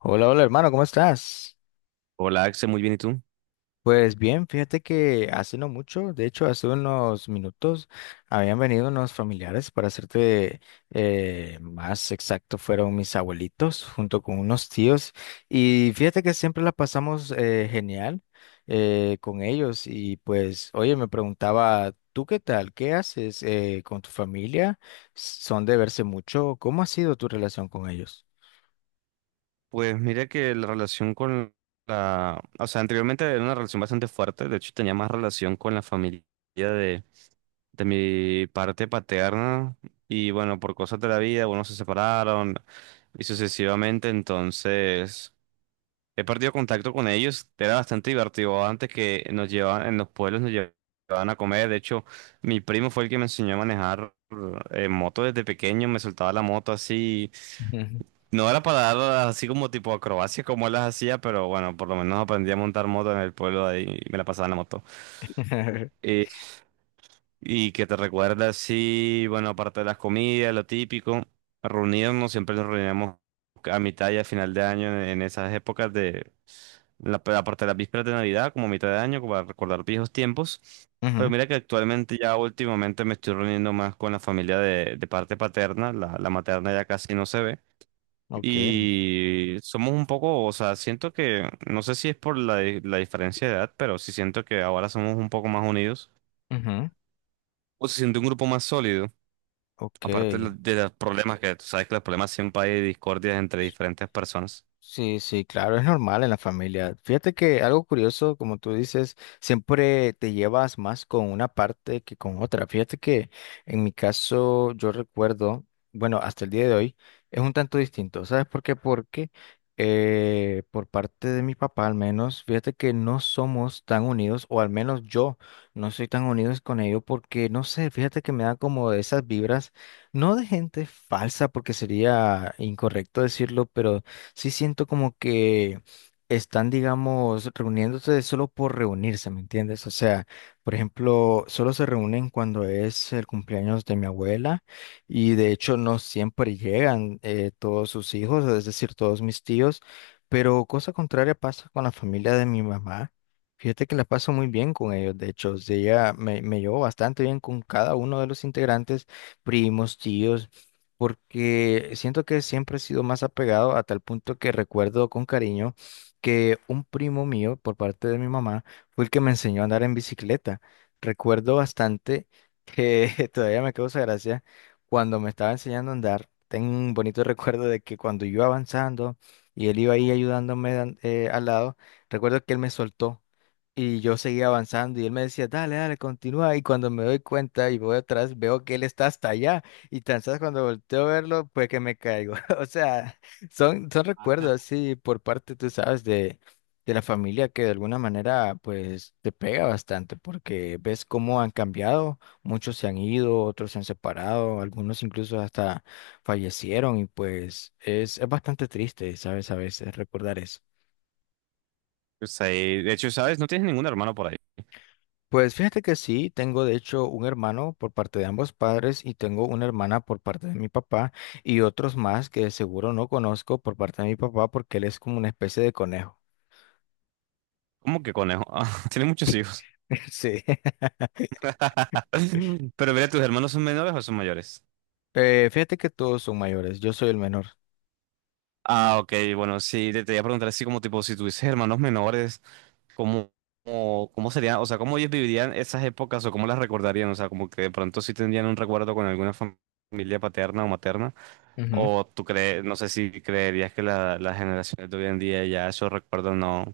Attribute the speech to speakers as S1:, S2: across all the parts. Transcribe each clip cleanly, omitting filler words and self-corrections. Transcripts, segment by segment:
S1: Hola, hola hermano, ¿cómo estás?
S2: Hola, Axel, muy bien, ¿y tú?
S1: Pues bien, fíjate que hace no mucho, de hecho hace unos minutos, habían venido unos familiares, para hacerte más exacto, fueron mis abuelitos junto con unos tíos. Y fíjate que siempre la pasamos genial con ellos. Y pues, oye, me preguntaba, ¿tú qué tal? ¿Qué haces con tu familia? ¿Son de verse mucho? ¿Cómo ha sido tu relación con ellos?
S2: Pues mira que la relación con anteriormente era una relación bastante fuerte, de hecho tenía más relación con la familia de, de mi parte paterna y bueno, por cosas de la vida, bueno, se separaron y sucesivamente, entonces he perdido contacto con ellos. Era bastante divertido antes que nos llevaban, en los pueblos nos llevaban a comer. De hecho mi primo fue el que me enseñó a manejar moto desde pequeño, me soltaba la moto así.
S1: Ujú.
S2: No era para dar así como tipo acrobacias como él las hacía, pero bueno, por lo menos aprendí a montar moto en el pueblo de ahí y me la pasaba en la moto. Eh, ¿Y que te recuerda así? Bueno, aparte de las comidas, lo típico, reunirnos, siempre nos reuníamos a mitad y a final de año en esas épocas de aparte de las vísperas de Navidad, como a mitad de año, como para recordar viejos tiempos. Pero
S1: Ujú.
S2: mira que actualmente ya últimamente me estoy reuniendo más con la familia de parte paterna, la materna ya casi no se ve.
S1: Ok.
S2: Y somos un poco, o sea, siento que, no sé si es por la diferencia de edad, pero sí siento que ahora somos un poco más unidos.
S1: Ujú.
S2: O se siente un grupo más sólido,
S1: Ok.
S2: aparte de los problemas que, tú sabes que los problemas, siempre hay discordias entre diferentes personas.
S1: Sí, sí, claro, es normal en la familia. Fíjate que algo curioso, como tú dices, siempre te llevas más con una parte que con otra. Fíjate que en mi caso yo recuerdo, bueno, hasta el día de hoy es un tanto distinto. ¿Sabes por qué? Porque por parte de mi papá al menos, fíjate que no somos tan unidos, o al menos yo no soy tan unidos con ellos porque, no sé, fíjate que me da como esas vibras, no de gente falsa, porque sería incorrecto decirlo, pero sí siento como que están, digamos, reuniéndose solo por reunirse, ¿me entiendes? O sea, por ejemplo, solo se reúnen cuando es el cumpleaños de mi abuela y de hecho no siempre llegan todos sus hijos, es decir, todos mis tíos, pero cosa contraria pasa con la familia de mi mamá. Fíjate que la paso muy bien con ellos, de hecho, o sea, ella me llevo bastante bien con cada uno de los integrantes, primos, tíos, porque siento que siempre he sido más apegado a tal punto que recuerdo con cariño que un primo mío, por parte de mi mamá, fue el que me enseñó a andar en bicicleta. Recuerdo bastante que todavía me causa gracia cuando me estaba enseñando a andar. Tengo un bonito recuerdo de que cuando yo iba avanzando y él iba ahí ayudándome al lado. Recuerdo que él me soltó. Y yo seguía avanzando y él me decía, dale, dale, continúa. Y cuando me doy cuenta y voy atrás, veo que él está hasta allá. Y tan sabes cuando volteo a verlo, pues que me caigo. O sea, son, son recuerdos así por parte, tú sabes, de la familia, que de alguna manera pues te pega bastante porque ves cómo han cambiado, muchos se han ido, otros se han separado, algunos incluso hasta fallecieron. Y pues es bastante triste, ¿sabes? A veces recordar eso.
S2: O sea, y de hecho, ¿sabes? No tienes ningún hermano por ahí.
S1: Pues fíjate que sí, tengo de hecho un hermano por parte de ambos padres y tengo una hermana por parte de mi papá y otros más que seguro no conozco por parte de mi papá porque él es como una especie de conejo.
S2: ¿Cómo que conejo? Ah, tienes muchos hijos.
S1: Sí.
S2: Pero mira, ¿tus hermanos son menores o son mayores?
S1: Fíjate que todos son mayores, yo soy el menor.
S2: Ah, ok, bueno, sí, te iba a preguntar así como tipo, si tuvieses hermanos menores. ¿Cómo, cómo sería? O sea, ¿cómo ellos vivirían esas épocas o cómo las recordarían? O sea, como que de pronto sí tendrían un recuerdo con alguna familia paterna o materna. O tú crees, no sé si creerías que las generaciones de hoy en día ya esos recuerdos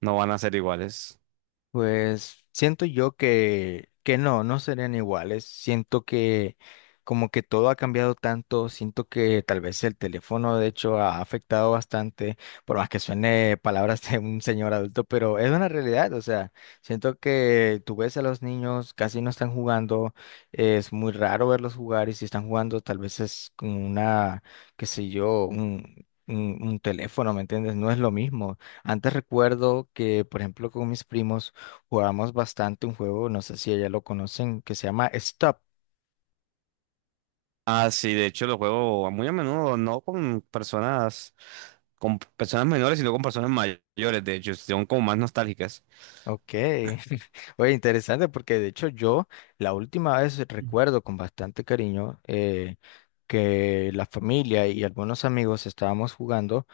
S2: no van a ser iguales.
S1: Pues siento yo que no, no serían iguales. Siento que como que todo ha cambiado tanto, siento que tal vez el teléfono de hecho ha afectado bastante, por más que suene palabras de un señor adulto, pero es una realidad. O sea, siento que tú ves a los niños, casi no están jugando, es muy raro verlos jugar. Y si están jugando tal vez es con una, qué sé yo, un teléfono, ¿me entiendes? No es lo mismo. Antes recuerdo que, por ejemplo, con mis primos, jugamos bastante un juego, no sé si ella lo conocen, que se llama Stop.
S2: Ah, sí, de hecho lo juego muy a menudo, no con personas, con personas menores, sino con personas mayores, de hecho, son como más nostálgicas.
S1: Ok. Oye, interesante porque de hecho yo la última vez recuerdo con bastante cariño que la familia y algunos amigos estábamos jugando,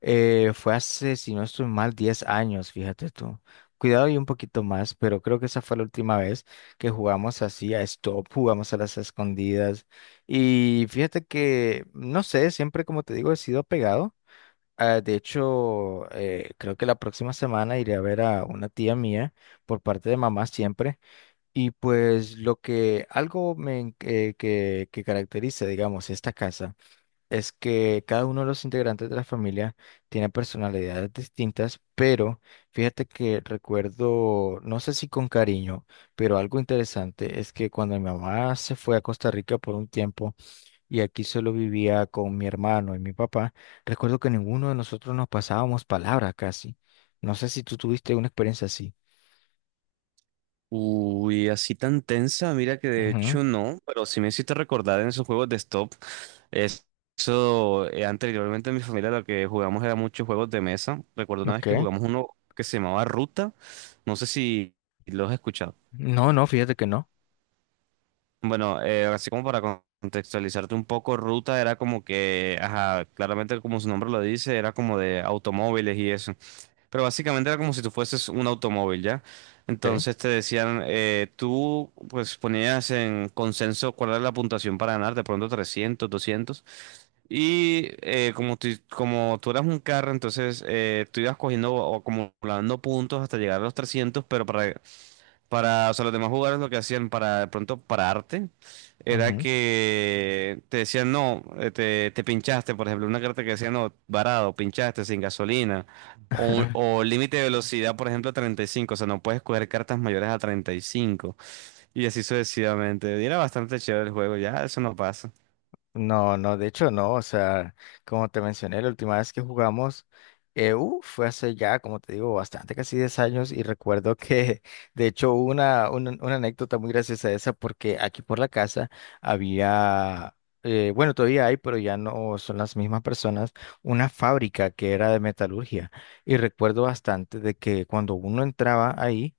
S1: fue hace, si no estoy mal, 10 años, fíjate tú. Cuidado y un poquito más, pero creo que esa fue la última vez que jugamos así a Stop, jugamos a las escondidas. Y fíjate que, no sé, siempre como te digo, he sido pegado. Ah, de hecho, creo que la próxima semana iré a ver a una tía mía por parte de mamá siempre. Y pues lo que algo me, que caracteriza, digamos, esta casa es que cada uno de los integrantes de la familia tiene personalidades distintas. Pero fíjate que recuerdo, no sé si con cariño, pero algo interesante es que cuando mi mamá se fue a Costa Rica por un tiempo, y aquí solo vivía con mi hermano y mi papá. Recuerdo que ninguno de nosotros nos pasábamos palabras casi. No sé si tú tuviste una experiencia así.
S2: Uy, así tan tensa, mira que de
S1: Ujú.
S2: hecho no, pero sí me hiciste recordar en esos juegos de stop. es- Eso, anteriormente en mi familia lo que jugamos era muchos juegos de mesa. Recuerdo una vez que
S1: Ok.
S2: jugamos uno que se llamaba Ruta, no sé si lo has escuchado.
S1: No, no, fíjate que no.
S2: Bueno, así como para contextualizarte un poco, Ruta era como que, ajá, claramente como su nombre lo dice, era como de automóviles y eso. Pero básicamente era como si tú fueses un automóvil, ¿ya?
S1: Ok.
S2: Entonces te decían, tú pues ponías en consenso cuál era la puntuación para ganar, de pronto 300, 200. Y como tú eras un carro, entonces tú ibas cogiendo o acumulando puntos hasta llegar a los 300, pero para o sea, los demás jugadores lo que hacían para de pronto pararte era
S1: Ujú.
S2: que te decían no, te, te pinchaste, por ejemplo, una carta que decía no, varado, pinchaste sin gasolina, o, o límite de velocidad, por ejemplo, 35, o sea, no puedes coger cartas mayores a 35, y cinco, y así sucesivamente. Y era bastante chévere el juego, ya eso no pasa.
S1: No, no, de hecho no, o sea, como te mencioné, la última vez que jugamos EU fue hace ya, como te digo, bastante, casi 10 años. Y recuerdo que, de hecho, hubo una anécdota muy graciosa esa porque aquí por la casa había, bueno, todavía hay, pero ya no son las mismas personas, una fábrica que era de metalurgia. Y recuerdo bastante de que cuando uno entraba ahí,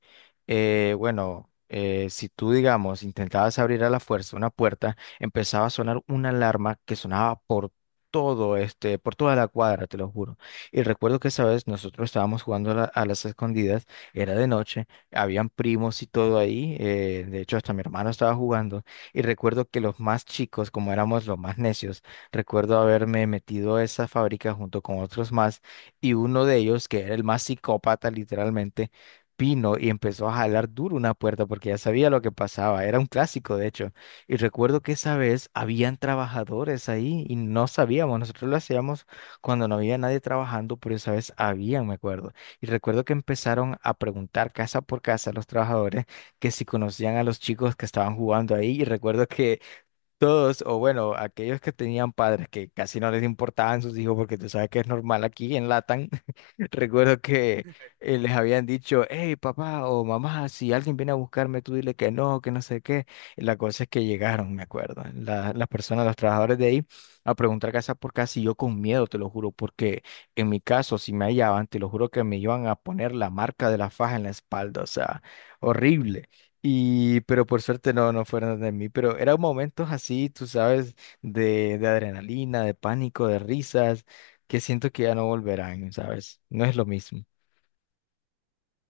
S1: bueno, si tú, digamos, intentabas abrir a la fuerza una puerta, empezaba a sonar una alarma que sonaba por por toda la cuadra, te lo juro. Y recuerdo que esa vez nosotros estábamos jugando a las escondidas, era de noche, habían primos y todo ahí, de hecho hasta mi hermano estaba jugando, y recuerdo que los más chicos, como éramos los más necios, recuerdo haberme metido a esa fábrica junto con otros más, y uno de ellos, que era el más psicópata literalmente, vino y empezó a jalar duro una puerta porque ya sabía lo que pasaba, era un clásico de hecho. Y recuerdo que esa vez habían trabajadores ahí y no sabíamos, nosotros lo hacíamos cuando no había nadie trabajando, pero esa vez habían, me acuerdo. Y recuerdo que empezaron a preguntar casa por casa a los trabajadores, que si conocían a los chicos que estaban jugando ahí. Y recuerdo que todos, o bueno, aquellos que tenían padres que casi no les importaban sus hijos, porque tú sabes que es normal aquí en Latam. Recuerdo que les habían dicho, hey papá o mamá, si alguien viene a buscarme, tú dile que no sé qué. Y la cosa es que llegaron, me acuerdo, las personas, los trabajadores de ahí, a preguntar casa por casa. Y yo con miedo, te lo juro, porque en mi caso, si me hallaban, te lo juro que me iban a poner la marca de la faja en la espalda, o sea, horrible. Pero por suerte no, no fueron de mí, pero eran momentos así, tú sabes, de adrenalina, de pánico, de risas, que siento que ya no volverán, ¿sabes? No es lo mismo.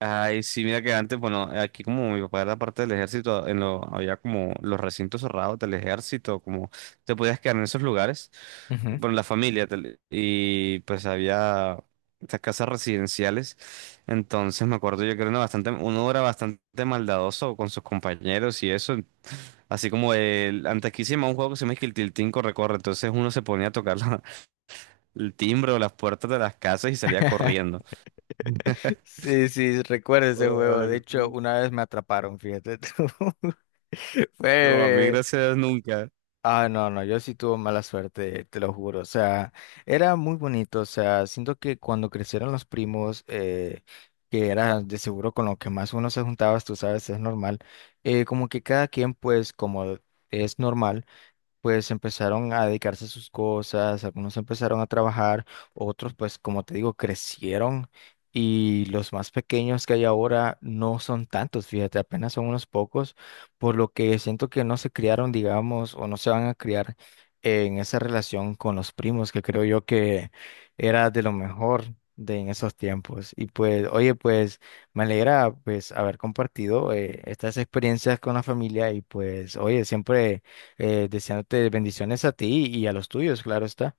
S2: Ay, sí, mira que antes, bueno, aquí como mi papá era parte del ejército, había como los recintos cerrados del ejército, como te podías quedar en esos lugares,
S1: Ujú.
S2: bueno, la familia, y pues había estas casas residenciales. Entonces me acuerdo yo que era una bastante, uno era bastante maldadoso con sus compañeros y eso, así como antes aquí se llamaba un juego que se llama que el Tiltín corre, corre. Entonces uno se ponía a tocar el timbre o las puertas de las casas y salía corriendo.
S1: Sí, sí, recuerdo ese juego. De
S2: Ay.
S1: hecho, una vez me atraparon, fíjate tú.
S2: Oh, a mí
S1: Fue.
S2: gracias nunca.
S1: Ah, no, no, yo sí tuve mala suerte, te lo juro. O sea, era muy bonito. O sea, siento que cuando crecieron los primos, que era de seguro con lo que más uno se juntaba, tú sabes, es normal. Como que cada quien, pues, como es normal, pues empezaron a dedicarse a sus cosas, algunos empezaron a trabajar, otros pues como te digo, crecieron, y los más pequeños que hay ahora no son tantos, fíjate, apenas son unos pocos, por lo que siento que no se criaron, digamos, o no se van a criar en esa relación con los primos, que creo yo que era de lo mejor de en esos tiempos. Y pues, oye, pues me alegra pues haber compartido estas experiencias con la familia. Y pues, oye, siempre deseándote bendiciones a ti y a los tuyos, claro está.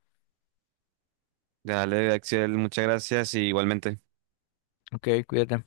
S2: Dale, Axel, muchas gracias y igualmente.
S1: Ok, cuídate.